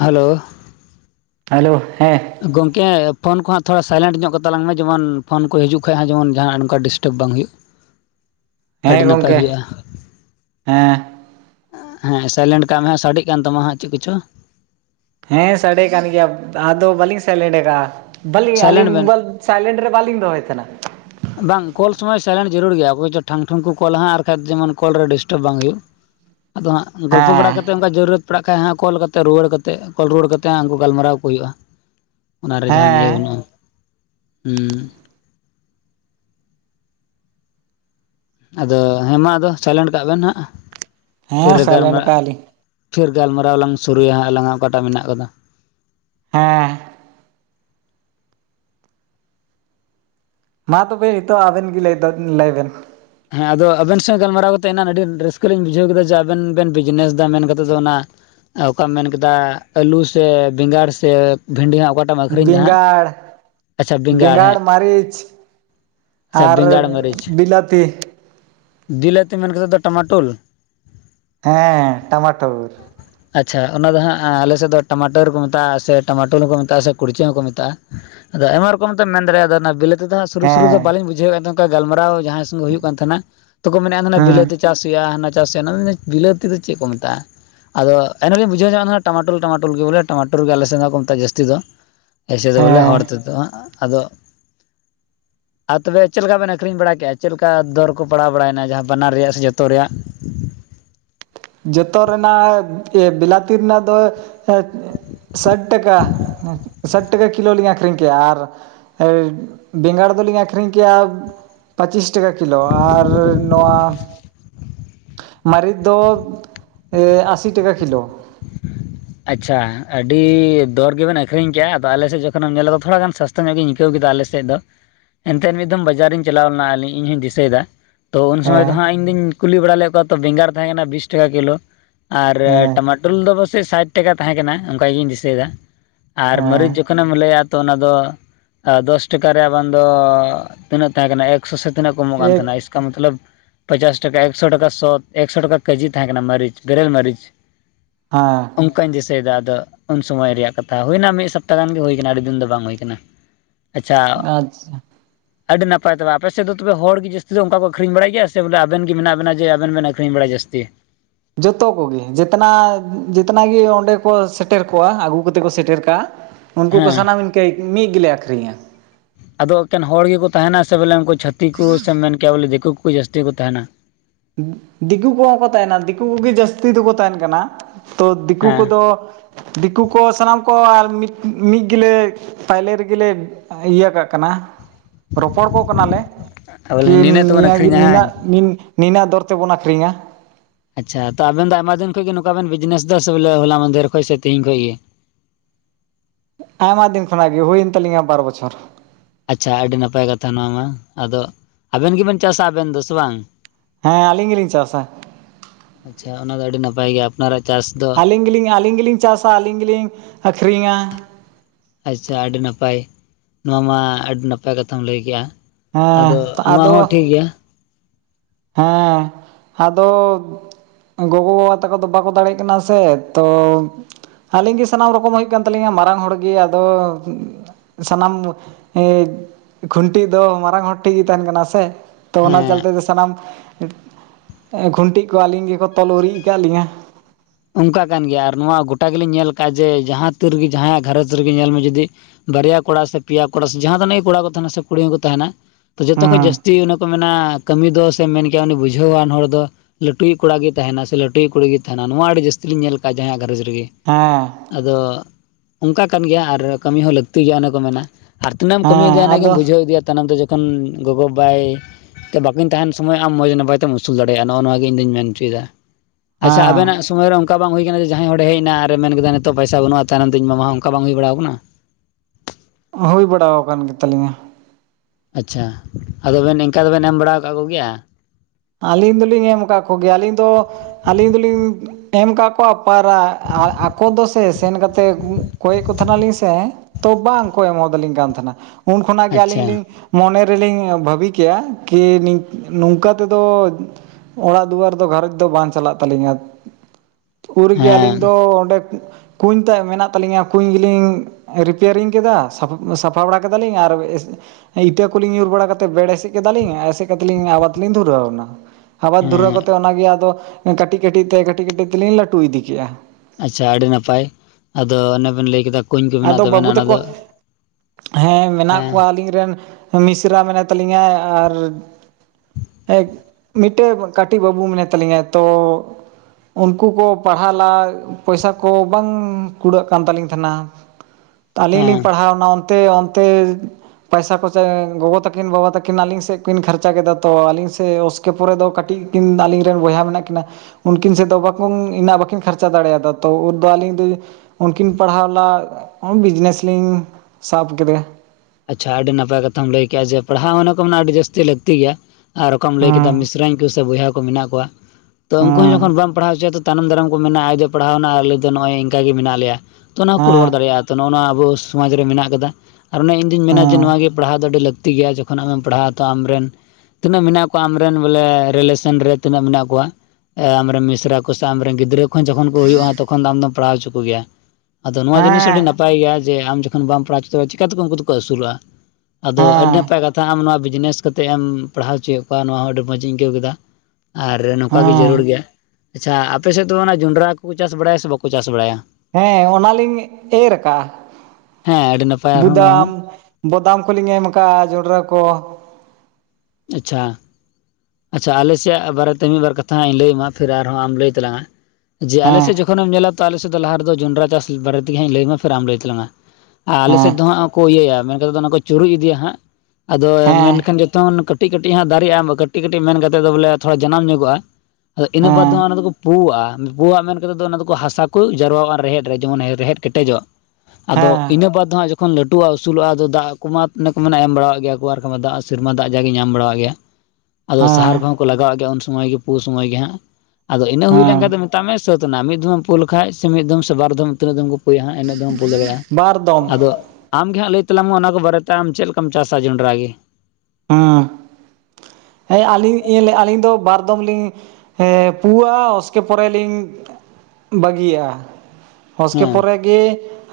Hello, hello ᱦᱮᱸ ᱜᱚᱝᱠᱮ phone ᱠᱚ ᱦᱟᱸᱜ ᱛᱷᱚᱲᱟ ᱥᱟᱭᱞᱮᱱᱴ ᱧᱚᱜ ᱠᱚᱛᱟᱞᱟᱝ ᱢᱮ ᱡᱮᱢᱚᱱ ᱯᱷᱳᱱ ᱠᱚ ᱦᱤᱡᱩᱜ ᱠᱷᱟᱭ ᱦᱟᱸᱜ ᱡᱮᱢᱚᱱ ᱡᱟᱦᱟᱱᱟᱜ ᱱᱚᱝᱠᱟ ᱰᱤᱥᱴᱟᱵ ᱵᱟᱝ ᱦᱩᱭᱩᱜ᱾ [inaudible] ᱦᱮᱸ ᱱᱟᱯᱟᱭ ᱜᱚᱝᱠᱮ ᱦᱩᱭᱩᱜᱼᱟ ᱦᱮᱸ, ᱦᱮᱸ ᱥᱟᱭᱞᱮᱱᱴ ᱠᱟᱜ ᱢᱮ ᱥᱟᱰᱮᱜ ᱠᱟᱱ ᱛᱟᱢᱟ ᱦᱟᱜ ᱪᱮᱫ ᱠᱚᱪᱷᱚ᱾ ᱦᱮᱸ ᱥᱟᱰᱮ ᱠᱟᱱ ᱜᱮᱭᱟ ᱟᱫᱚ ᱵᱟᱹᱞᱤᱧ ᱥᱟᱭᱞᱮᱱᱴ ᱠᱟᱜ ᱼᱟ ᱵᱟᱹᱞᱤᱧ ᱥᱟᱭᱞᱮᱱᱴ ᱟᱹᱞᱤᱧ, ᱵᱮᱱ ᱥᱟᱭᱞᱮᱱᱴ ᱨᱮ ᱵᱟᱞᱤᱧ ᱫᱚᱦᱚᱭᱮᱫ ᱛᱟᱦᱮᱱᱟ᱾ ᱵᱟᱝ ᱠᱚᱞ ᱥᱚᱢᱚᱭ ᱥᱟᱭᱞᱮᱱᱴ ᱡᱟᱨᱩᱲ ᱜᱮᱭᱟ ᱚᱠᱚᱭᱪᱚ ᱴᱷᱟᱝ ᱴᱷᱩᱝ ᱠᱚ ᱠᱚᱞᱟᱦᱟᱜ ᱟᱨ ᱠᱟᱷᱟᱭᱡ ᱡᱮᱢᱚᱱ ᱠᱚᱞ ᱨᱮ ᱰᱤᱥᱴᱟᱵ ᱵᱟᱝ ᱦᱩᱭᱩᱜ᱾ ᱟᱫᱚ ᱦᱟᱸᱜ ᱜᱚᱞᱯᱚ ᱵᱟᱲᱟ ᱦᱮᱸ ᱠᱟᱛᱮᱜ, ᱚᱱᱠᱟ ᱡᱟᱹᱨᱩᱨᱚᱛ ᱯᱟᱲᱟᱜ ᱠᱷᱟᱱ ᱦᱟᱸᱜ ᱠᱚᱞ ᱠᱟᱛᱮ ᱨᱩᱣᱟᱹᱲ ᱠᱟᱛᱮ ᱠᱚᱞ ᱨᱩᱣᱟᱹᱲ ᱠᱟᱛᱮ ᱦᱟᱸᱜ ᱩᱱᱠᱩ ᱜᱟᱞᱢᱟᱨᱟᱣ ᱠᱚ ᱦᱩᱭᱩᱜᱼᱟ᱾ ᱚᱱᱟᱨᱮ ᱡᱟᱦᱟᱱ ᱤᱭᱟᱹ ᱦᱮᱸ ᱵᱟᱹᱱᱩᱜᱼᱟ ᱦᱩᱸ᱾ ᱟᱫᱚ ᱦᱮᱸᱢᱟ ᱟᱫᱚ ᱥᱮᱟᱭᱞᱮᱱᱴ ᱠᱟᱜ ᱵᱮᱱ ᱦᱟᱸᱜ ᱦᱮᱸ ᱯᱷᱤᱨ ᱥᱟᱭᱞᱮᱱᱴ ᱜᱟᱞᱢᱟᱨᱟᱜ, ᱠᱟᱜᱼᱟ ᱞᱤᱧ ᱯᱷᱤᱨ ᱜᱟᱞᱢᱟᱨᱟᱣ ᱟᱞᱟᱝ ᱥᱩᱨᱩᱭᱟ ᱦᱟᱸᱜ ᱟᱞᱟᱝᱟᱜ ᱚᱠᱟᱴᱟᱜ ᱢᱮᱱᱟᱜ ᱟᱠᱟᱫᱟ᱾ ᱦᱮᱸ, ᱢᱟ ᱛᱚᱵᱮ ᱱᱤᱛᱚᱜ ᱟᱵᱮᱱ ᱜᱮ ᱞᱟᱹᱭ ᱞᱟᱹᱭᱵᱮᱱ᱾ ᱦᱮᱸ ᱟᱫᱚ ᱟᱵᱮᱱ ᱥᱟᱸᱣ ᱜᱟᱞᱢᱟᱨᱟᱣ ᱠᱟᱛᱮ ᱮᱱᱟᱱ ᱟᱹᱰᱤ ᱨᱟᱹᱥᱠᱟᱹ ᱞᱤᱧ ᱵᱩᱡᱷᱟᱹᱣ ᱠᱮᱫᱟ ᱡᱮ ᱟᱵᱮᱱ ᱵᱮᱱ ᱵᱤᱡᱱᱮᱥ ᱮᱫᱟ ᱢᱮᱱ ᱠᱟᱛᱮᱫ ᱫᱚ ᱚᱱᱟ, ᱚᱠᱟᱢ ᱢᱮᱱ ᱠᱮᱫᱟ ᱟᱹᱞᱩ ᱥᱮ ᱵᱮᱸᱜᱟᱲ ᱥᱮ ᱵᱷᱤᱱᱰᱤ ᱦᱚᱸ ᱚᱠᱟᱴᱟᱜ, ᱟᱹᱷᱨᱤᱧ ᱫᱟ ᱦᱟᱸᱜ ᱵᱮᱸᱜᱟᱲ ᱟᱪᱪᱷᱟ ᱵᱮᱸᱜᱟᱲ ᱦᱮᱸ, ᱟᱪᱪᱷᱟ ᱟᱨ ᱵᱮᱸᱜᱟᱲ ᱢᱟᱹᱨᱤᱪ ᱵᱤᱞᱟᱹᱛᱤ ᱵᱤᱞᱟᱹᱛᱤ ᱢᱮᱱ ᱠᱟᱛᱮ ᱫᱚ ᱴᱟᱢᱟᱴᱳᱞ᱾ ᱦᱮᱸ ᱦᱮᱸ ᱴᱟᱢᱟᱴᱳᱨ᱾ ᱟᱪᱪᱷᱟ ᱚᱱᱟ ᱫᱚ ᱦᱟᱸᱜ ᱟᱞᱮ ᱥᱮᱫ ᱫᱚ ᱴᱟᱢᱟᱴᱳᱨ ᱠᱚ ᱢᱮᱛᱟᱜᱼᱟ ᱥᱮ ᱴᱟᱢᱟᱴᱳᱞ ᱦᱚᱸᱠᱚ ᱢᱮᱛᱟᱜᱼᱟ ᱥᱮ ᱠᱩᱲᱪᱟᱹ ᱦᱚᱸᱠᱚ ᱢᱮᱛᱟᱜᱼᱟ᱾ ᱟᱫᱚ ᱟᱭᱢᱟ ᱨᱚᱠᱚᱢ ᱛᱮᱢ ᱢᱮᱱ ᱫᱟᱲᱮᱭᱟᱜᱼᱟ ᱟᱫᱚ ᱵᱤᱞᱟᱹᱛᱤ᱾ ᱱᱚᱛᱮᱫᱚ ᱥᱩᱨᱩ ᱥᱩᱨᱩ ᱨᱮ ᱫᱚ ᱦᱮᱸ ᱵᱟᱞᱤᱧ ᱵᱩᱡᱷᱟᱹᱣᱮᱫ ᱜᱟᱞᱢᱟᱨᱟᱣ ᱡᱟᱦᱟᱸ ᱥᱚᱸᱜᱮ ᱦᱩᱭᱩᱜ ᱠᱟᱱ ᱛᱟᱦᱮᱸᱱᱟ ᱛᱚᱠᱚ ᱢᱮᱱᱮᱫ ᱛᱟᱦᱮᱱᱟ ᱦᱮᱸ ᱵᱤᱞᱟᱹᱛᱤ, ᱪᱟᱥ ᱦᱩᱭᱩᱜᱼᱟ ᱦᱟᱱᱟ ᱪᱟᱥ ᱦᱩᱭᱩᱜᱼᱟ ᱵᱤᱞᱟᱹᱛᱤ ᱫᱚ ᱪᱮᱫ ᱠᱚ ᱢᱮᱛᱟᱜᱼᱟ᱾ ᱟᱫᱚ ᱮᱱᱦᱚᱞᱤᱧ ᱵᱩᱡᱷᱟᱹᱣ ᱧᱟᱢᱮᱫ ᱛᱟᱦᱮᱱᱟ ᱴᱟᱢᱟᱴᱩᱞ ᱴᱟᱢᱟᱴᱩᱞ ᱜᱮ ᱵᱚᱞᱮ ᱴᱟᱢᱟᱴᱩᱞ ᱜᱮ ᱟᱞᱮᱫ ᱫᱚ ᱠᱚ ᱢᱮᱛᱼᱟ ᱡᱟᱹᱥᱛᱤ ᱫᱚ᱾ ᱮᱥᱮ ᱫᱚ ᱵᱚᱞᱮ ᱦᱮᱸ ᱦᱚᱲ ᱛᱮᱫᱚ ᱦᱟᱜ᱾ ᱟᱫᱚ ᱟᱨ ᱛᱚᱵᱮ ᱪᱮᱫᱠᱟ ᱵᱮᱱ ᱟᱹᱠᱷᱨᱤᱧ ᱵᱟᱲᱟ ᱠᱮᱫᱮᱜᱼᱟ ᱪᱮᱫ ᱞᱮᱠᱟ ᱫᱚᱨ ᱠᱚ ᱯᱟᱲᱟᱣ ᱵᱟᱲᱟᱭᱟ, ᱱᱟ ᱡᱟᱦᱟᱸ ᱵᱟᱱᱟᱨ ᱨᱮᱭᱟᱜ ᱥᱮ ᱡᱚᱛᱚ ᱨᱮᱭᱟᱜ᱾ ᱡᱚᱛᱚ ᱨᱮᱱᱟᱜ ᱵᱤᱞᱟᱹᱛᱤ ᱨᱮᱱᱟᱜ ᱫᱚ, ᱥᱟᱴ ᱴᱟᱠᱟ ᱥᱟᱴ ᱴᱟᱠᱟ ᱠᱤᱞᱳ ᱞᱤᱧ ᱟᱠᱷ ᱟᱹᱠᱷᱨᱤᱧ ᱠᱮᱜᱼᱟ ᱟᱨ ᱵᱮᱸᱜᱟᱲ ᱫᱚ ᱫᱚᱞᱤᱧ ᱟᱹᱷᱨᱤᱧ ᱠᱮᱜᱼᱟ, ᱯᱟᱪᱤᱥ ᱴᱟᱠᱟ ᱠᱤᱞᱳ ᱟᱨ ᱱᱚᱣᱟ, ᱢᱟᱹᱨᱤᱪ ᱫᱚ ᱮ ᱟᱥᱤ ᱴᱟᱠᱟ ᱠᱤᱞᱳ, ᱟᱪᱪᱷᱟ ᱟᱹᱰᱤ ᱫᱚᱨ ᱜᱮᱵᱮᱱ ᱟᱹᱠᱷᱨᱤᱧ ᱠᱮᱜᱼᱟ ᱟᱫᱚ ᱟᱞᱮᱥᱮᱫ ᱡᱚᱠᱷᱚᱱᱮᱢ ᱧᱮᱞᱮᱫ ᱛᱷᱚᱲᱟ ᱜᱟᱱ ᱥᱚᱥᱛᱟ᱾ ᱛᱟ ᱧᱚᱜ ᱜᱤᱧ ᱟᱹᱭᱠᱟᱹᱣ ᱠᱮᱫᱟ ᱟᱞᱮ ᱥᱮᱫ ᱫᱚ ᱮᱱᱛᱮ ᱢᱤᱫ ᱫᱚᱢ ᱵᱟᱡᱟᱨᱤᱧ ᱪᱟᱞᱟᱣ ᱞᱮᱱᱟ ᱤᱧ ᱦᱚᱧ ᱫᱤᱥᱟᱹᱭᱮᱫᱟ᱾ ᱛᱚ ᱩᱱ ᱥᱚᱢᱚᱭ ᱫᱚ ᱦᱮᱸ ᱦᱟᱸᱜ ᱤᱧᱫᱩᱧ ᱠᱩᱞᱤ ᱵᱟᱲᱟ ᱞᱮᱫ ᱠᱚᱣᱟ ᱛᱚ ᱵᱮᱸᱜᱟᱲ ᱛᱟᱦᱮᱸ ᱠᱟᱱᱟ ᱵᱤᱥ ᱴᱟᱠᱟ ᱠᱤᱞᱳ, ᱟᱨ ᱦᱮᱸ ᱴᱟᱢᱟᱴᱳᱞ ᱫᱚ ᱯᱟᱥᱮᱡ ᱥᱟᱴ ᱴᱟᱠᱟ ᱛᱟᱦᱮᱸ ᱠᱟᱱᱟ ᱚᱱᱠᱟ ᱜᱤᱧ ᱫᱤᱥᱟᱹᱭᱮᱫᱟ᱾ ᱟᱨ ᱢᱟᱹᱨᱤᱪ ᱦᱮᱸ ᱡᱚᱠᱷᱚᱱᱮᱢ ᱞᱟᱹᱭᱟ ᱛᱚ ᱚᱱᱟ ᱫᱚ ᱫᱚᱥ ᱴᱟᱠᱟ ᱨᱮᱭᱟᱜ ᱵᱟᱢ, ᱫᱚ ᱛᱤᱱᱟᱹᱜ ᱛᱟᱦᱮᱸ ᱠᱟᱱᱟ ᱮᱠᱥᱚ ᱥᱮ ᱛᱤᱱᱟᱹᱜ ᱠᱚ ᱮᱢᱚᱜ ᱠᱟᱱ ᱮᱠ ᱛᱟᱦᱮᱱᱟ᱾ ᱠᱟ ᱢᱚᱛᱞᱚᱵ ᱯᱚᱪᱟᱥ ᱴᱟᱠᱟ ᱮᱠᱥᱚ ᱴᱟᱠᱟ ᱥᱚ ᱮᱠᱥᱚ ᱴᱟᱠᱟ ᱠᱮᱡᱤ ᱛᱟᱦᱮᱸ ᱠᱟᱱᱟ ᱢᱟᱹᱨᱤᱪ ᱵᱮᱨᱮᱞ ᱢᱟᱹᱨᱤᱪ᱾ ᱦᱚᱸ, ᱚᱱᱠᱟᱹᱧ ᱫᱤᱥᱟᱹᱭᱟ ᱟᱫᱚ, ᱩᱱ ᱥᱚᱢᱚᱭ ᱨᱮᱭᱟᱜ ᱠᱟᱛᱷᱟ ᱦᱩᱭᱱᱟ ᱢᱤᱫ ᱥᱚᱯᱛᱟᱦ ᱜᱟᱱ ᱜᱮ ᱦᱩᱭ ᱠᱟᱱᱟ ᱟᱹᱰᱤ ᱫᱤᱱ ᱫᱚ ᱵᱟᱝ ᱦᱩᱭ ᱠᱟᱱᱟ᱾ ᱟᱪᱪᱷᱟ, ᱟᱪᱪᱷᱟ ᱟᱹᱰᱤ ᱱᱟᱯᱟᱭ ᱛᱚᱵᱮ ᱟᱯᱮ ᱥᱮᱫ ᱫᱚ ᱛᱚᱵᱮ ᱦᱚᱲ ᱜᱮ ᱡᱟᱹᱥᱛᱤ ᱫᱚ ᱚᱱᱠᱟ ᱠᱚ ᱟᱹᱠᱷᱤᱧ ᱵᱟᱲᱟᱭ ᱜᱮ ᱥᱮ ᱵᱚᱞᱮ ᱟᱵᱮᱱ ᱜᱮ ᱢᱮᱱᱟᱜ ᱵᱮᱱᱟ ᱡᱮ ᱟᱵᱮᱱ ᱵᱮᱱ, ᱟᱹᱠᱷᱨᱤᱧ ᱵᱟᱲᱟᱭ ᱡᱟᱹᱥᱛᱤ᱾ ᱡᱚᱛᱚ ᱠᱚᱜᱮ ᱡᱮᱛᱱᱟ ᱡᱮᱛᱱᱟᱜ ᱜᱮ ᱚᱸᱰᱮ ᱠᱚ ᱥᱮᱴᱮᱨ ᱠᱚᱜᱼᱟ ᱟᱹᱜᱩ ᱠᱟᱛᱮᱫ ᱠᱚ ᱥᱮᱴᱮᱨ ᱠᱟᱜᱼᱟ᱾ ᱩᱱᱠᱩ ᱠᱚ ᱦᱮᱸ ᱥᱟᱱᱟᱢ ᱤᱱᱠᱟᱹ ᱢᱤᱫ ᱜᱮᱞᱮ ᱟᱠᱷᱨᱤᱧᱟ᱾ ᱟᱫᱚ ᱮᱠᱮᱱ ᱦᱚᱲ ᱜᱮᱠᱚ ᱛᱟᱦᱮᱸᱱᱟ ᱥᱮ ᱵᱚᱞᱮ ᱩᱱᱠᱩ ᱪᱷᱟᱹᱛᱤᱠ ᱠᱚ ᱥᱮᱢ ᱢᱮᱱ ᱠᱮᱭᱟ ᱵᱚᱞᱮ ᱫᱤᱠᱩ ᱠᱚ ᱡᱟᱹᱥᱛᱤ ᱠᱚ ᱛᱟᱦᱮᱸᱱᱟ ᱫᱤᱠᱩ ᱠᱚᱦᱚᱸ ᱠᱚ ᱛᱟᱦᱮᱱᱟ ᱫᱤᱠᱩ ᱠᱚᱜᱮ ᱡᱟᱹᱥᱛᱤ ᱫᱚᱠᱚ ᱛᱟᱦᱮᱸᱱ ᱠᱟᱱᱟ ᱛᱚ ᱫᱤᱠᱩ ᱦᱮᱸ ᱠᱚᱫᱚ, ᱫᱤᱠᱩ ᱠᱚ ᱥᱟᱱᱟᱢ ᱠᱚ ᱟᱨ ᱢᱤᱫ ᱢᱤᱫ ᱜᱮᱞᱮ ᱯᱟᱭᱞᱮ ᱨᱮᱜᱮᱞᱮ, ᱤᱭᱟᱹ ᱠᱟᱜ ᱠᱟᱱᱟ ᱨᱚᱯᱚᱲ ᱠᱚᱜ ᱠᱟᱱᱟᱞᱮ ᱵᱚᱞᱮ ᱠᱤ ᱱᱤᱱᱟᱹᱜ ᱛᱮᱵᱚᱱ ᱱᱤᱭᱟᱹ ᱜᱮ ᱟᱹᱠᱷᱨᱤᱧᱟ ᱱᱤᱱᱟᱹᱜ ᱦᱟᱝ ᱱᱤᱱ ᱱᱤᱱᱟᱹᱜ ᱫᱚᱨ ᱛᱮᱵᱚᱱ ᱟᱹᱠᱷᱨᱤᱧᱟ, ᱟᱪᱪᱷᱟ ᱛᱚ ᱟᱵᱮᱱ ᱫᱚ ᱟᱭᱢᱟ ᱫᱤᱱ ᱠᱷᱚᱱ ᱜᱮ ᱱᱚᱝᱠᱟ ᱵᱮᱱ ᱵᱤᱡᱽᱱᱮᱥ ᱫᱟ ᱥᱮ ᱵᱚᱞᱮ ᱦᱚᱞᱟ ᱢᱟᱫᱮᱨ ᱠᱷᱚᱱ ᱥᱮ ᱛᱤᱦᱤᱧ ᱠᱷᱚᱡ ᱜᱮ, ᱟᱭᱢᱟ ᱫᱤᱱ ᱠᱷᱚᱱᱟᱜ ᱜᱮ ᱦᱩᱭᱮᱱ ᱛᱟᱹᱞᱤᱧᱟ ᱵᱟᱨ ᱵᱚᱪᱷᱚᱨ, ᱟᱪᱪᱷᱟ ᱟᱹᱰᱤ ᱱᱟᱯᱟᱭ ᱠᱟᱛᱷᱟ ᱱᱚᱣᱟ ᱢᱟ ᱟᱫᱚ ᱟᱵᱮᱱ ᱜᱮᱵᱮᱱ ᱪᱟᱥᱟ ᱟᱵᱮᱱ ᱫᱚ ᱥᱮ ᱵᱟᱝ, ᱦᱮᱸ ᱟᱹᱞᱤᱧ ᱜᱮᱞᱤᱧ ᱪᱟᱥᱟ, ᱟᱪᱪᱷᱟ ᱚᱱᱟ ᱫᱚ ᱟᱹᱰᱤ ᱱᱟᱯᱟᱭ ᱜᱮᱭᱟ, ᱚᱱᱟ ᱨᱮᱭᱟᱜ ᱪᱟᱥ ᱫᱚ ᱟᱹᱞᱤᱧ ᱜᱮᱞᱤᱧ ᱟᱹᱞᱤᱧ ᱜᱮᱞᱤᱧ ᱪᱟᱥᱟ ᱟᱹᱞᱤᱧ ᱜᱮᱞᱤᱧ ᱟᱹᱠᱷᱨᱤᱧᱟ, ᱟᱪᱪᱷᱟ ᱟᱹᱰᱤ ᱱᱟᱯᱟᱭ ᱱᱚᱣᱟ ᱢᱟ ᱟᱹᱰᱤ ᱱᱟᱯᱟᱭ ᱠᱟᱛᱷᱟᱢ ᱞᱟᱹᱭ ᱠᱮᱜᱼᱟ, ᱟᱫᱚ ᱦᱮᱸ ᱱᱚᱣᱟ ᱟᱫᱚ ᱦᱚᱸ ᱴᱷᱤᱠ ᱜᱮᱭᱟ, ᱦᱮᱸ ᱟᱫᱚ, ᱜᱚᱜᱚ ᱵᱟᱵᱟ ᱛᱟᱠᱚ ᱫᱚ ᱵᱟᱠᱚ ᱫᱟᱲᱮᱭᱟᱜ ᱠᱟᱱᱟ ᱥᱮ ᱛᱚ, ᱟᱹᱞᱤᱧ ᱜᱮ ᱥᱟᱱᱟᱢ ᱨᱚᱠᱚᱢ ᱦᱩᱭᱩᱜ ᱠᱟᱱ ᱛᱟᱹᱞᱤᱧᱟ ᱢᱟᱨᱟᱝ ᱦᱚᱲᱜᱮ ᱟᱫᱚ, ᱥᱟᱱᱟᱢ ᱠᱷᱩᱱᱴᱤᱜ ᱫᱚ ᱢᱟᱨᱟᱝ ᱦᱚᱲ ᱴᱷᱮᱱ ᱜᱮ ᱛᱟᱦᱮᱸᱱ ᱠᱟᱱᱟ ᱥᱮ, ᱛᱚ ᱚᱱᱟ ᱦᱮᱸ ᱪᱟᱞᱛᱮ ᱫᱚ ᱥᱟᱱᱟᱢ ᱠᱷᱩᱱᱴᱤᱜ ᱠᱚ ᱟᱹᱞᱤᱧ ᱜᱮᱠᱚ ᱛᱚᱞ ᱩᱨᱤᱡ ᱟᱠᱟᱫ ᱞᱤᱧᱟᱹ ᱚᱱᱠᱟ ᱠᱟᱱ ᱜᱮᱭᱟ ᱟᱨ ᱱᱚᱣᱟ ᱜᱚᱴᱟ ᱜᱮᱞᱤᱧ ᱧᱮᱞ ᱟᱠᱟᱫᱼᱟ ᱡᱮ ᱡᱟᱦᱟᱸ ᱛᱤ ᱨᱮᱜᱮ ᱡᱟᱦᱟᱸᱭᱟᱜ ᱜᱷᱟᱨᱚᱸᱡᱽ ᱨᱮᱜᱮ ᱧᱮᱞ ᱢᱮ ᱡᱩᱫᱤ, ᱵᱟᱨᱭᱟ ᱠᱚᱲᱟ ᱥᱮ ᱯᱮᱭᱟ ᱠᱚᱲᱟ ᱥᱮ ᱡᱟᱦᱟᱸ ᱛᱤᱱᱟᱹᱜ ᱜᱮ ᱠᱚᱲᱟ ᱠᱚ ᱛᱟᱦᱮᱱᱟ ᱥᱮ ᱠᱩᱲᱤ ᱦᱚᱸ ᱠᱚ ᱛᱟᱦᱮᱱᱟ, ᱛᱚ ᱡᱚᱛᱚ ᱠᱷᱚᱡ ᱦᱮᱸ ᱡᱟᱹᱥᱛᱤ ᱠᱚ ᱢᱮᱱᱟ, ᱠᱟᱹᱢᱤ ᱫᱚ ᱥᱮ ᱢᱮᱱ ᱠᱮᱭᱟ ᱩᱱᱤ ᱵᱩᱡᱷᱟᱹᱣᱟᱱ ᱦᱚᱲ ᱫᱚ ᱞᱟᱹᱴᱩᱭᱤᱡ ᱠᱚᱲᱟ ᱜᱮ ᱛᱟᱦᱮᱸᱱᱟ ᱥᱮ ᱞᱟᱹᱴᱩᱭᱤᱡ ᱠᱩᱲᱤ ᱜᱮ ᱛᱟᱦᱮᱸᱱᱟ᱾ ᱱᱚᱣᱟ ᱟᱹᱰᱤ ᱡᱟᱹᱥᱛᱤᱞᱤᱧ ᱧᱮᱞ ᱠᱟᱜ ᱡᱟᱦᱟᱸᱭᱟᱜ ᱜᱷᱟᱨᱚᱸᱡᱽ ᱨᱮᱜᱮ, ᱦᱮᱸ ᱟᱫᱚ ᱚᱱᱠᱟ ᱠᱟᱱ ᱜᱮᱭᱟ ᱟᱨ ᱠᱟᱹᱢᱤ ᱦᱚᱸ ᱞᱟᱹᱠᱛᱤ ᱜᱮᱭᱟ ᱚᱱᱮ ᱠᱚ ᱢᱮᱱᱟ, ᱟᱨ ᱛᱤᱱᱟᱹᱜ ᱮᱢ ᱠᱟᱹᱢᱤ ᱦᱮᱸ ᱤᱫᱤᱭᱟ ᱚᱱᱟᱜ ᱜᱮᱢ ᱟᱫᱚ ᱵᱩᱡᱷᱟᱹᱣ ᱤᱫᱤᱭᱟ ᱛᱟᱭᱚᱢ ᱛᱮ ᱡᱚᱠᱷᱚᱱ ᱜᱚᱜᱚ ᱵᱟᱵᱟᱭ, ᱵᱟᱠᱤᱱ ᱛᱟᱸᱦᱮᱱ ᱥᱚᱢᱚᱭ ᱟᱢ ᱢᱚᱸᱡᱽ ᱱᱟᱯᱟᱭ ᱛᱮᱢ ᱟᱹᱥᱩᱞ ᱫᱟᱲᱮᱭᱟᱜᱼᱟ ᱱᱚᱜᱼᱚ ᱱᱚᱣᱟ ᱜᱮ ᱤᱧ ᱫᱚᱧ ᱢᱮᱱ ᱦᱚᱪᱚᱭᱮᱫᱟ ᱟᱪᱪᱷᱟ ᱦᱮᱸ ᱟᱵᱮᱱᱟᱜ, ᱚᱱᱟ ᱥᱚᱢᱚᱭ ᱨᱮ ᱚᱱᱠᱟ ᱵᱟᱝ ᱦᱩᱭ ᱟᱠᱟᱱᱟ ᱡᱟᱦᱟᱸᱭ ᱦᱚᱲ ᱮ ᱦᱮᱡ ᱮᱱᱟ ᱟᱨᱮ ᱢᱮᱱ ᱠᱮᱫᱟ ᱱᱤᱛᱚᱜ ᱯᱩᱭᱥᱟ ᱵᱟᱹᱱᱩᱜᱼᱟ ᱛᱟᱭᱱᱚᱢ ᱛᱮᱧ ᱮᱢᱟᱢᱟ ᱚᱱᱠᱟ ᱵᱟᱝ ᱦᱩᱭ ᱵᱟᱲᱟᱣ ᱟᱠᱟᱱᱟ ᱦᱩᱭ ᱵᱟᱲᱟᱣ ᱟᱠᱟᱱ ᱜᱮ ᱛᱟᱞᱤᱧᱟ, ᱟᱪᱪᱷᱟ ᱟᱫᱚᱵᱮᱱ ᱤᱱᱠᱟ ᱫᱚᱵᱮᱱ ᱮᱢ ᱵᱟᱲᱟ ᱟᱠᱟᱫ ᱠᱚ ᱜᱮᱭᱟ ᱟᱹᱞᱤᱧ ᱫᱚᱞᱤᱧ ᱮᱢ ᱟᱠᱟᱫ ᱠᱚᱜᱮᱭᱟ ᱟᱹᱞᱤᱧ ᱫᱚ ᱟᱹᱞᱤᱧ ᱫᱚᱞᱤᱧ, ᱮᱢ ᱠᱟᱫ ᱠᱚᱣᱟ ᱯᱟᱨ ᱟᱠᱚ ᱫᱚᱥᱮ ᱥᱮᱱ ᱠᱟᱛᱮᱫ ᱠᱚᱭᱮᱫ ᱠᱚ ᱛᱟᱦᱮᱛ ᱞᱤᱧ ᱥᱮ, ᱛᱚ ᱵᱟᱝᱠᱚ ᱮᱢ ᱦᱚᱛ ᱟᱞᱤᱧ ᱠᱟᱱ ᱛᱟᱦᱮᱸᱱᱟ ᱩᱱ ᱠᱷᱚᱱᱟᱜ ᱜᱮ ᱟᱹᱞᱤᱧ ᱟᱪᱪᱷᱟ ᱞᱤᱧ ᱢᱚᱱᱮ ᱨᱮᱞᱤᱧ ᱵᱷᱟᱹᱵᱤ ᱠᱮᱼᱟ ᱠᱤ ᱱᱚᱝᱠᱟ, ᱛᱮᱫᱚ ᱚᱲᱟᱜ ᱫᱩᱣᱟᱹᱨ ᱫᱚ ᱜᱷᱟᱨᱚᱸᱡᱽ ᱫᱚ ᱵᱟᱝ ᱪᱟᱞᱟᱜ ᱛᱟᱹᱞᱤᱧᱟ, ᱩᱨᱜᱮ ᱦᱮᱸ ᱟᱹᱞᱤᱧ ᱫᱚ ᱚᱸᱰᱮ ᱠᱩᱧ ᱛᱟᱭ ᱢᱮᱱᱟᱜ ᱛᱟᱹᱞᱤᱧᱟ ᱠᱩᱧ ᱜᱮᱞᱤᱧ, ᱨᱤᱯᱮᱭᱟᱨᱤᱝ ᱠᱮᱫᱟ ᱥᱟᱯᱷᱟ ᱵᱟᱲᱟ ᱠᱮᱫᱟᱞᱤᱧ ᱟᱨ ᱮᱥ- ᱤᱛᱟᱹ ᱠᱚᱞᱤᱧ ᱧᱩᱨ ᱵᱟᱲᱟ ᱠᱟᱛᱮᱫ ᱵᱮᱲ ᱮᱥᱮᱫ ᱠᱮᱫᱟ ᱟᱞᱤᱧ ᱮᱥᱮᱫ ᱠᱟᱛᱮ ᱞᱤᱧ ᱟᱵᱟᱫ ᱞᱤᱧ ᱫᱷᱩᱨᱟᱹᱣ ᱮᱱᱟ ᱟᱵᱟᱫᱽ ᱫᱷᱩᱨᱟᱹᱣ ᱦᱮᱸ ᱠᱟᱛᱮ ᱚᱱᱟᱜᱮ ᱟᱫᱚ ᱠᱟᱹᱴᱤᱡ ᱠᱟᱹᱴᱤᱡ ᱛᱮ ᱠᱟᱹᱴᱤᱡ ᱠᱟᱹᱴᱤᱡ ᱛᱮᱞᱤᱧ ᱞᱟᱹᱴᱩ ᱤᱫᱤ ᱠᱮᱫᱮᱜᱼᱟ, ᱟᱪᱪᱷᱟ ᱟᱹᱰᱤ ᱱᱟᱯᱟᱭ ᱟᱫᱚ ᱚᱱᱮ ᱵᱮᱱ ᱞᱟᱹᱭ ᱠᱮᱫᱟ ᱠᱩᱧ ᱠᱚ ᱢᱮᱱᱟᱜ ᱟᱫᱚ ᱛᱟᱵᱮᱱᱟ ᱵᱟᱹᱵᱩ ᱚᱱᱟ ᱫᱚ, ᱛᱟᱠᱚ ᱦᱮᱸ ᱢᱮᱱᱟᱜ ᱦᱮᱸ ᱠᱚᱣᱟ ᱟᱹᱞᱤᱧ ᱨᱮᱱ ᱢᱤᱥᱨᱟ ᱢᱮᱱᱟᱭ ᱛᱟᱞᱤᱧᱟ ᱟᱨ, ᱦᱮᱸ ᱢᱤᱫᱴᱮᱜ ᱠᱟᱹᱴᱤᱡ ᱵᱟᱹᱵᱩ ᱢᱮᱱᱟᱭ ᱛᱟᱞᱤᱧᱟ ᱛᱚ, ᱩᱱᱠᱩ ᱠᱚ ᱯᱟᱲᱦᱟᱣ ᱞᱟ ᱯᱚᱭᱥᱟ ᱠᱚ ᱵᱟᱝ ᱠᱩᱲᱟᱹᱜ ᱠᱟᱱ ᱛᱟᱹᱟᱞᱤᱧ ᱛᱟᱦᱮᱸᱱᱟ ᱛᱚ ᱟᱹᱞᱤᱧ ᱞᱤᱧ ᱦᱮᱸ ᱯᱟᱲᱦᱟᱣᱱᱟ ᱚᱱᱛᱮ ᱚᱱᱛᱮ, ᱯᱚᱭᱥᱟ ᱯᱟᱥᱮᱫ ᱜᱚᱜᱚ ᱛᱟᱹᱠᱤᱱ ᱵᱟᱵᱟ ᱛᱟᱹᱠᱤᱱ ᱟᱹᱞᱤᱧ ᱥᱮᱫ ᱠᱤᱱ ᱠᱷᱚᱨᱪᱟ ᱠᱮᱫᱟ ᱛᱚ ᱟᱞᱤᱧ ᱥᱮᱫ ᱠᱮ ᱯᱚᱨᱮ ᱫᱚ ᱠᱟᱹᱴᱤᱡ ᱠᱤᱱ ᱟᱹᱞᱤᱧ ᱨᱮᱱ ᱵᱚᱭᱦᱟ ᱢᱮᱱᱟᱜ ᱠᱤᱱᱟ, ᱩᱱᱠᱤᱱ ᱥᱮᱫ ᱫᱚ ᱵᱟᱹᱠᱤᱱ ᱩᱱᱟᱹᱜ ᱠᱷᱟᱨᱪᱟ ᱫᱟᱲᱮᱭᱟᱫᱟ ᱛᱚ ᱩᱱᱫᱚ ᱟᱹᱞᱤᱧ ᱫᱚ ᱩᱱᱠᱤᱱ ᱯᱟᱲᱦᱟᱣ ᱞᱟ ᱵᱤᱡᱽᱱᱮᱥ ᱞᱤᱧ ᱥᱟᱵ ᱠᱮᱫᱟᱭᱟ᱾ ᱟᱪᱪᱷᱟ ᱟᱹᱰᱤ ᱱᱟᱯᱟᱭ ᱠᱟᱛᱷᱟᱢ ᱞᱟᱹᱭ ᱠᱮᱜᱼᱟ ᱡᱮ ᱯᱟᱲᱦᱟᱣ ᱚᱱᱟ ᱠᱚ ᱟᱹᱰᱤ ᱡᱟᱹᱥᱛᱤ ᱞᱟᱹᱠᱛᱤ ᱜᱮᱭᱟ᱾ ᱟᱨ ᱚᱠᱟᱢ ᱞᱟᱹᱭ ᱠᱮᱫᱟ ᱦᱮᱸ ᱢᱤᱥᱨᱟᱧ ᱠᱚ ᱥᱮ ᱵᱚᱭᱦᱟ ᱠᱚ ᱢᱮᱱᱟᱜ ᱠᱚᱣᱟ ᱛᱚ ᱩᱱᱠᱩ ᱦᱚᱸ ᱦᱮᱸ ᱡᱚᱠᱷᱚᱱ ᱵᱟᱢ ᱯᱟᱲᱦᱟᱣ ᱦᱚᱪᱚᱭᱟ ᱛᱟᱭᱱᱚᱢ ᱫᱟᱨᱟᱢ ᱠᱚ ᱢᱮᱱᱟᱜᱼᱟ ᱟᱡ ᱫᱚᱭ ᱯᱟᱲᱦᱟᱣ ᱮᱱᱟ ᱟᱞᱮᱫᱚ ᱱᱚᱜᱼᱚᱭ ᱤᱱᱠᱟᱹ ᱜᱮ ᱢᱮᱱᱟᱜ ᱞᱮᱭᱟ ᱛᱚ ᱚᱱᱟᱠᱚ ᱨᱚᱲ ᱦᱮᱸ ᱫᱟᱲᱮᱭᱟᱜᱼᱟ᱾ ᱛᱚ ᱱᱚᱜᱼ ᱱᱚᱣᱟ ᱟᱵᱚ ᱥᱚᱢᱟᱡ ᱨᱮ ᱛᱚ ᱦᱚᱸᱱᱣᱟ ᱢᱮᱱᱟᱜ ᱟᱠᱟᱫᱟ ᱟᱨ ᱚᱱᱮ ᱤᱧ ᱫᱩᱧ ᱢᱮᱱᱟ ᱡᱮ ᱦᱮᱸ ᱱᱚᱣᱟ ᱜᱮ ᱯᱟᱲᱦᱟᱣ ᱫᱚ ᱟᱹᱰᱤ ᱞᱟᱹᱠᱛᱤ ᱜᱮᱭᱟ᱾ ᱠᱷᱚᱱᱟᱜ ᱯᱟᱲᱦᱟᱣ ᱛᱚ ᱟᱢ ᱨᱮᱱ ᱛᱤᱱᱟᱹᱜ ᱢᱮᱱᱟᱜ ᱠᱚᱶᱟ ᱵᱚᱞᱮ ᱨᱤᱞᱮᱥᱚᱱ ᱨᱮ ᱛᱤᱱᱟᱹᱜ ᱢᱮᱱᱟᱜ ᱠᱚᱣᱟ ᱟᱢᱨᱮ ᱢᱤᱥᱨᱟ ᱠᱚ ᱥᱮ ᱟᱢᱨᱮᱱ ᱜᱤᱫᱽᱨᱟᱹ ᱡᱚᱠᱷᱚᱱ ᱠᱚ ᱦᱩᱭᱩᱜᱼᱟ ᱛᱚᱠᱷᱚᱱ ᱫᱚ ᱟᱢ ᱫᱚᱢ ᱯᱟᱲᱦᱟᱣ ᱦᱚᱪᱚ ᱠᱚ ᱜᱮᱭᱟ᱾ ᱟᱫᱚ ᱱᱚᱣᱟ ᱡᱤᱱᱤᱥ ᱟᱹᱰᱤ ᱦᱮᱸ ᱱᱟᱯᱟᱭ ᱱᱟᱯᱟᱭ ᱜᱮᱭᱟ ᱡᱮ ᱟᱢ ᱡᱚᱠᱷᱚᱱ ᱵᱟᱢ ᱯᱟᱲᱦᱟᱣ ᱦᱚᱪᱚ ᱫᱟᱲᱮᱶ ᱠᱚᱶᱟ ᱪᱮᱠᱟ ᱛᱮ ᱠᱚ ᱩᱱᱠᱩ ᱫᱚᱠᱚ ᱟᱹᱥᱩᱞᱚᱜᱼᱟ, ᱟᱫᱚ ᱟᱹᱰᱤ ᱦᱮᱸ ᱱᱟᱯᱟᱭ ᱠᱟᱛᱷᱟ᱾ ᱛᱟ ᱟᱢ ᱱᱚᱣᱟ ᱵᱤᱡᱽᱱᱮᱥ ᱠᱟᱛᱮᱜ ᱮᱢ ᱯᱟᱲᱦᱟᱣ ᱚᱪᱚᱭᱮᱫ ᱠᱚᱣᱟ ᱱᱚᱣᱟ ᱦᱚᱸ ᱟᱹᱰᱤ ᱢᱚᱸᱡᱽ ᱤᱧ ᱟᱹᱭᱠᱟᱹᱣ ᱠᱮᱫᱟ᱾ ᱟᱨ ᱱᱚᱝᱠᱟ ᱜᱮ ᱡᱟᱹᱨᱩᱲ ᱦᱮᱸ ᱜᱮ᱾ ᱟᱪᱪᱷᱟ ᱟᱯᱮ ᱥᱮᱫ ᱫᱚ ᱚᱱᱟ ᱡᱚᱸᱰᱨᱟ ᱠᱚᱠᱚ ᱪᱟᱥ ᱵᱟᱲᱟᱭᱟ ᱥᱮ ᱵᱟᱠᱚ ᱪᱟᱥ ᱵᱟᱲᱟᱭᱟ? ᱦᱮᱸ ᱚᱱᱟᱞᱤᱧ ᱮᱨ ᱠᱟᱜᱼᱟ, ᱦᱮᱸ ᱟᱹᱰᱤ ᱱᱟᱯᱟᱭ ᱟᱨᱦᱚᱸ ᱱᱚᱣᱟ ᱵᱩᱫᱟᱢ ᱦᱚᱸ ᱵᱚᱫᱟᱢ ᱠᱚᱞᱤᱧ ᱮᱢ ᱟᱠᱟ ᱟᱜᱼᱟ ᱡᱚᱱᱰᱨᱟ ᱠᱚ, ᱟᱪᱪᱷᱟ ᱟᱪᱪᱷᱟ ᱟᱞᱮ ᱥᱮᱫ ᱵᱟᱨᱮᱛᱮ ᱢᱤᱫ ᱵᱟᱨ ᱠᱟᱛᱷᱟ ᱦᱟᱸᱜ ᱤᱧ ᱞᱟᱹᱭ ᱟᱢᱟ ᱯᱷᱤᱨ ᱟᱨᱦᱚᱸ ᱟᱢ ᱞᱟᱹᱭ ᱛᱟᱞᱟᱝᱼᱟ᱾ ᱡᱮ ᱦᱮᱸ ᱟᱞᱮᱥᱮᱫ ᱡᱚᱠᱷᱚᱱᱮᱢ ᱧᱮᱞᱟ ᱛᱚᱠᱷᱚᱱ ᱟᱞᱮᱥᱮᱫ ᱫᱚ ᱞᱟᱦᱟ ᱨᱮᱫᱚ ᱡᱚᱸᱱᱰᱨᱟ ᱪᱟᱥ ᱵᱟᱨᱮ ᱛᱮᱜᱮ ᱦᱟᱸᱜ ᱞᱟᱹᱭ ᱟᱢ ᱯᱷᱤᱨ ᱟᱢ ᱞᱟᱹᱭ ᱛᱟᱞᱟᱝᱼᱟ᱾ ᱟᱨ ᱟᱞᱮ ᱦᱮᱸ ᱥᱮᱫ ᱫᱚ ᱦᱟᱸᱜ ᱠᱚ ᱤᱭᱟᱹᱭᱟ ᱢᱮᱱᱠᱷᱮᱫ ᱫᱚ ᱚᱱᱟ ᱠᱚ ᱪᱩᱨᱩᱡ ᱤᱫᱤᱭᱟ ᱦᱟᱸᱜ ᱟᱫᱚ ᱦᱮᱸ ᱢᱮᱱᱠᱷᱟᱱ ᱡᱚᱛᱚ ᱠᱟᱹᱴᱤᱡ ᱠᱟᱹᱴᱤᱡ ᱦᱟᱸᱜ ᱫᱟᱨᱮᱼᱟ ᱠᱟᱹᱴᱤᱡ ᱠᱟᱹᱴᱤᱡ ᱢᱮᱱ ᱠᱟᱛᱮᱫ ᱫᱚ ᱵᱚᱞᱮ ᱛᱷᱚᱲᱟ ᱡᱟᱱᱟᱢ ᱧᱚᱜᱚᱜᱼᱟ᱾ ᱟᱫᱚ ᱤᱱᱟᱹ ᱵᱟᱫᱽ ᱦᱮᱸ ᱚᱱᱟ ᱫᱚᱠᱚ ᱯᱩᱣ ᱟᱜ ᱯᱩᱣ ᱟᱜ ᱢᱮᱱ ᱠᱟᱛᱮᱫ ᱫᱚ ᱚᱱᱟ ᱫᱚ ᱦᱟᱥᱟ ᱠᱚ ᱡᱟᱣᱨᱟᱜᱼᱟ ᱨᱮᱦᱮᱫ ᱨᱮ ᱡᱮᱢᱚᱱ ᱨᱮᱦᱮᱫ ᱠᱮᱴᱮᱡᱚᱜ᱾ ᱟᱫᱚ ᱦᱮᱸ ᱤᱱᱟᱹ ᱵᱟᱫ ᱫᱚ ᱦᱟᱸᱜ ᱮᱠᱷᱚᱱ ᱞᱟᱹᱴᱩᱣᱟᱜ ᱟᱹᱥᱩᱞᱚᱜᱼᱟ ᱟᱫᱚ ᱫᱟᱜ ᱠᱚ ᱮᱢ ᱵᱟᱲᱟᱜ ᱜᱮᱭᱟ ᱠᱚ ᱫᱟᱜ ᱥᱮᱨᱢᱟ ᱫᱟᱜ᱾ ᱡᱟᱜᱮ ᱧᱟᱢ ᱵᱟᱲᱟᱣᱟᱜ ᱜᱮᱭᱟ ᱟᱫᱚ ᱥᱟᱦᱟᱨ ᱦᱮᱸ ᱠᱚᱦᱚᱸ ᱠᱚ ᱞᱟᱜᱟᱣᱟᱜ ᱜᱮᱭᱟ ᱩᱱ ᱥᱚᱢᱚᱭ ᱜᱮ ᱯᱳᱥ ᱥᱚᱢᱚᱭ ᱜᱮ ᱦᱟᱸᱜ᱾ ᱟᱫᱚ ᱤᱱᱟᱹ ᱦᱩᱭ ᱞᱮᱱᱠᱷᱟᱱ ᱦᱮᱸ ᱫᱚ ᱢᱮᱛᱟᱜ ᱢᱮ ᱥᱟᱹᱛ ᱮᱱᱟ ᱢᱤᱫ ᱫᱷᱚᱢ ᱮᱢ ᱯᱩ ᱞᱮᱠᱷᱟᱡ ᱥᱮ ᱢᱤᱫ ᱫᱷᱚᱢ ᱥᱮ ᱵᱟᱨ ᱫᱷᱚᱢ ᱛᱤᱱᱟᱹᱜ ᱫᱷᱚᱢ ᱠᱚ ᱯᱩᱭᱟ ᱦᱟᱸᱜ᱾ ᱵᱩᱞ ᱫᱟᱲᱮᱭᱟᱜᱼᱟ ᱵᱟᱨ ᱫᱚᱢ ᱟᱫᱚ ᱟᱢ ᱜᱮ ᱦᱟᱸᱜ ᱞᱟᱹᱭ ᱛᱟᱞᱟᱝ ᱢᱮ ᱚᱱᱟ ᱠᱚ ᱵᱟᱨᱮᱛᱮ ᱟᱢ ᱪᱮᱜ ᱞᱮᱠᱟᱢ ᱪᱟᱥᱟ ᱡᱚᱸᱰᱨᱟ ᱜᱤ? ᱦᱩᱸ ᱦᱮᱸ ᱟᱞᱤᱧ ᱤᱧ ᱟᱞᱤᱧ ᱫᱚ ᱵᱟᱨ ᱫᱚᱢ ᱞᱤᱧ ᱯᱩᱣᱟᱜᱼᱟ ᱩᱥᱠᱮ ᱯᱚᱨᱮ ᱞᱤᱧ ᱵᱟᱹᱜᱤᱭᱟᱜᱼᱟ, ᱩᱥᱠᱮ ᱦᱮᱸ ᱯᱚᱨᱮ ᱜᱮ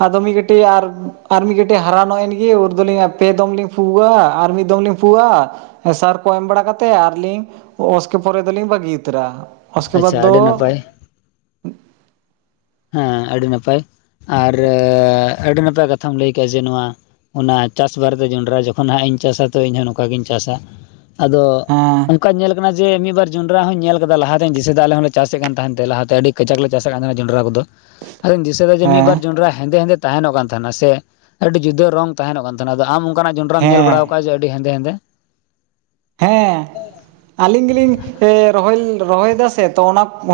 ᱟᱫᱚ ᱢᱤᱫ ᱠᱟᱹᱴᱤᱡ ᱟᱨ ᱟᱨ ᱢᱤᱫ ᱠᱟᱹᱴᱤᱡ ᱦᱟᱨᱟᱱᱚᱜ ᱮᱱᱜᱤ ᱩᱱ ᱫᱚᱞᱤᱧ ᱟᱨ ᱯᱮ ᱫᱚᱢ ᱞᱤᱧ ᱯᱷᱩᱜᱚᱜᱼᱟ, ᱟᱨ ᱢᱤᱫ ᱫᱚᱢ ᱞᱤᱧ ᱯᱩᱣᱟᱜᱼᱟ, ᱥᱟᱨ ᱠᱚ ᱮᱢ ᱵᱟᱲᱟ ᱠᱟᱛᱮ ᱟᱨᱞᱤᱧ ᱚᱥᱠᱮ ᱯᱚᱨᱮ ᱫᱚᱞᱤᱧ ᱵᱟᱜᱤ ᱩᱛᱟᱹᱨᱟ, ᱩᱥᱠᱮ ᱟᱪᱪᱷᱟ ᱵᱟᱫ ᱫᱚ ᱟᱹᱰᱤ ᱱᱟᱯᱟᱭ ᱦᱮᱸ ᱟᱹᱰᱤ ᱱᱟᱯᱟᱭ ᱟᱨ ᱟᱹᱰᱤ ᱱᱟᱯᱟᱭ ᱠᱟᱛᱷᱟᱢ ᱞᱟᱹᱭ ᱠᱮᱜᱼᱟ ᱡᱮ ᱱᱚᱣᱟ ᱚᱱᱟ ᱪᱟᱥ ᱵᱟᱨᱮᱛᱮ ᱡᱚᱸᱰᱨᱟ ᱡᱚᱠᱷᱚᱱ ᱦᱟᱸᱜ ᱤᱧ ᱪᱟᱥᱟ ᱛᱚ ᱤᱧ ᱦᱚᱸ ᱱᱚᱝᱠᱟ ᱜᱤᱧ ᱪᱟᱥᱟ᱾ ᱟᱫᱚ ᱦᱮᱸ ᱚᱱᱠᱟ ᱧᱮᱞ ᱠᱟᱱᱟ ᱡᱮ ᱢᱤᱫ ᱵᱟᱨ ᱡᱚᱸᱰᱨᱟ ᱦᱚᱸᱧ ᱧᱮᱞ ᱠᱟᱫᱟ ᱞᱟᱦᱟ ᱨᱮᱧ ᱫᱤᱥᱟᱹᱭ ᱫᱟ ᱟᱞᱮ ᱦᱚᱸᱞᱮ ᱪᱟᱥᱮᱜ ᱠᱟᱱ ᱛᱟᱦᱮᱸᱱ ᱛᱮ ᱞᱟᱦᱟᱛᱮ ᱟᱹᱰᱤ ᱠᱟᱡᱟᱠ ᱞᱮ ᱪᱟᱥᱮᱫ ᱠᱟᱱ ᱛᱟᱦᱮᱱ ᱡᱚᱸᱰᱨᱟ ᱠᱚᱫᱚ᱾ ᱟᱫᱚᱧ ᱫᱤᱥᱟᱹᱭ ᱫᱟ ᱡᱮ ᱢᱤᱫ ᱵᱟᱨ ᱦᱮᱸ ᱡᱚᱱᱰᱨᱟ ᱦᱮᱸᱫᱮ ᱦᱮᱸᱫᱮ ᱛᱟᱦᱮᱱᱚᱜ ᱠᱟᱱ ᱛᱟᱦᱮᱱᱟ ᱥᱮ ᱟᱹᱰᱤ ᱡᱩᱫᱟᱹ ᱨᱚᱝ ᱛᱟᱦᱮᱱᱚᱜ ᱠᱟᱱ ᱛᱟᱦᱮᱱᱟ ᱟᱫᱚ ᱟᱢ ᱚᱱᱠᱟᱱᱟᱜ ᱡᱚᱸᱰᱨᱟᱢ ᱧᱮᱞ ᱵᱟᱲᱟ ᱦᱮᱸ ᱚᱱᱠᱟ ᱡᱮ ᱟᱰᱤ ᱦᱮᱸᱫᱮ ᱦᱮᱸᱫᱮ᱾ ᱦᱮᱸ᱾ ᱟᱞᱤᱧ ᱜᱮᱞᱤᱧ ᱮᱸ ᱨᱚᱦᱚᱭ ᱨᱚᱦᱚᱭᱮᱫᱟ ᱥᱮ ᱛᱚ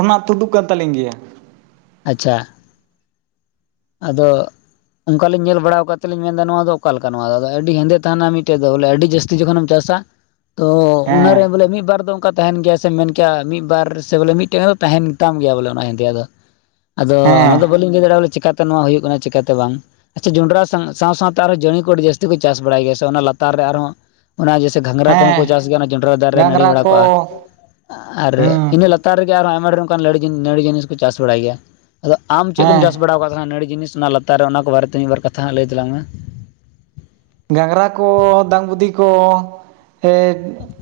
ᱚᱱᱟ ᱛᱩᱫᱩᱜ ᱠᱟᱱ ᱛᱟᱞᱤᱧ ᱜᱮᱭᱟ᱾ ᱟᱪᱪᱷᱟ᱾ ᱟᱫᱚ ᱚᱱᱠᱟᱞᱤᱧ ᱧᱮᱞ ᱵᱟᱲᱟᱣ ᱠᱟᱫ ᱛᱮᱞᱤᱧ ᱢᱮᱱᱫᱟ ᱱᱚᱣᱟ ᱫᱚ ᱚᱠᱟᱞᱮᱠᱟ ᱱᱚᱣᱟ ᱫᱚ ᱟᱹᱰᱤ ᱦᱮᱸᱫᱮ ᱛᱟᱦᱮᱱᱟ ᱢᱤᱫᱴᱮᱡ ᱫᱚ ᱵᱚᱞᱮ, ᱟᱹᱰᱤ ᱡᱟᱹᱥᱛᱤ ᱡᱟᱥᱛᱤ ᱡᱚᱠᱷᱚᱱᱮᱢ ᱪᱟᱥᱟ ᱛᱚ ᱦᱮᱸ ᱚᱱᱟᱨᱮ ᱵᱚᱞᱮ ᱢᱤᱫ ᱵᱟᱨ ᱫᱚ ᱚᱱᱠᱟ ᱛᱟᱦᱮᱱ ᱜᱮᱭᱟ ᱥᱮᱢ ᱢᱮᱱ ᱠᱮᱭᱟ ᱢᱤᱫ ᱵᱟᱨ ᱥᱮ ᱵᱚᱞᱮ ᱢᱤᱫᱴᱮᱱ ᱫᱚ ᱛᱟᱦᱮᱱ ᱜᱮᱛᱟᱢ ᱜᱮᱭᱟ ᱵᱚᱞᱮ ᱚᱱᱟ ᱦᱮᱸᱫᱮᱭᱟᱜ ᱫᱚ᱾ ᱟᱫᱚ ᱦᱮᱸ ᱚᱱᱟᱫᱚ ᱵᱟᱹᱞᱤᱧ ᱞᱟᱹᱭ ᱫᱟᱲᱮᱜᱼᱟ ᱵᱚᱞᱮ ᱪᱤᱠᱟᱛᱮ ᱱᱚᱣᱟ ᱦᱩᱭᱩᱜ ᱠᱟᱱᱟ ᱪᱤᱠᱟᱛᱮ ᱵᱟᱝ᱾ ᱟᱪᱪᱷᱟ ᱡᱚᱸᱰᱨᱟ ᱥᱟᱶ ᱥᱟᱶ ᱥᱟᱶᱛᱮ ᱟᱨᱦᱚᱸ ᱡᱟᱹᱲᱤ ᱠᱚ ᱟᱹᱰᱤ ᱡᱟᱹᱥᱛᱤ ᱠᱚ ᱪᱟᱥ ᱵᱟᱲᱟᱭ ᱜᱮᱭᱟ ᱥᱮ ᱚᱱᱟ ᱞᱟᱛᱟᱨ ᱨᱮ ᱟᱨᱦᱚᱸ ᱚᱱᱟ ᱡᱮᱭᱥᱮ ᱜᱷᱟᱸᱜᱽᱨᱟ ᱠᱚᱦᱚᱸ ᱦᱮᱸ ᱠᱚ ᱪᱟᱥ ᱜᱮᱭᱟ ᱚᱱᱟ ᱡᱚᱸᱰᱨᱟ ᱫᱟᱨᱮ ᱨᱮ ᱱᱟᱲᱤ ᱜᱷᱟᱸᱝᱨᱟ ᱵᱟᱲᱟ ᱠᱚ ᱠᱚᱜᱼᱟ, ᱟᱨ ᱦᱩᱸ ᱤᱱᱟᱹ ᱞᱟᱛᱟ ᱞᱟᱛᱟᱨ ᱨᱮᱜᱮ ᱟᱨᱦᱚᱸ ᱟᱭᱢᱟ ᱰᱷᱮᱨ ᱠᱟᱱ ᱞᱟᱹᱲ ᱡᱤᱱ ᱱᱟᱹᱲᱤ ᱡᱤᱱᱤᱥ ᱠᱚ ᱪᱟᱥ ᱵᱟᱲᱟᱭ ᱜᱮᱭᱟ᱾ ᱟᱫᱚ ᱟᱢ ᱪᱮᱫ ᱠᱚ ᱦᱮᱸ ᱪᱟᱥ ᱵᱟᱲᱟᱣ ᱟᱠᱟᱫ ᱱᱟᱹᱲᱤ ᱡᱤᱥ ᱞᱟᱛᱟᱨ ᱚᱱᱟ ᱠᱚ ᱵᱟᱨᱮᱛᱮ ᱢᱤᱫ ᱵᱟᱨᱛᱷᱟ ᱦᱟᱸᱜ ᱞᱟᱹᱭ ᱛᱟᱞᱟᱝ ᱢᱮ? ᱜᱷᱟᱸᱜᱽᱨᱟ ᱠᱚ ᱫᱟᱝ ᱵᱩᱫᱤ ᱠᱚ ᱼ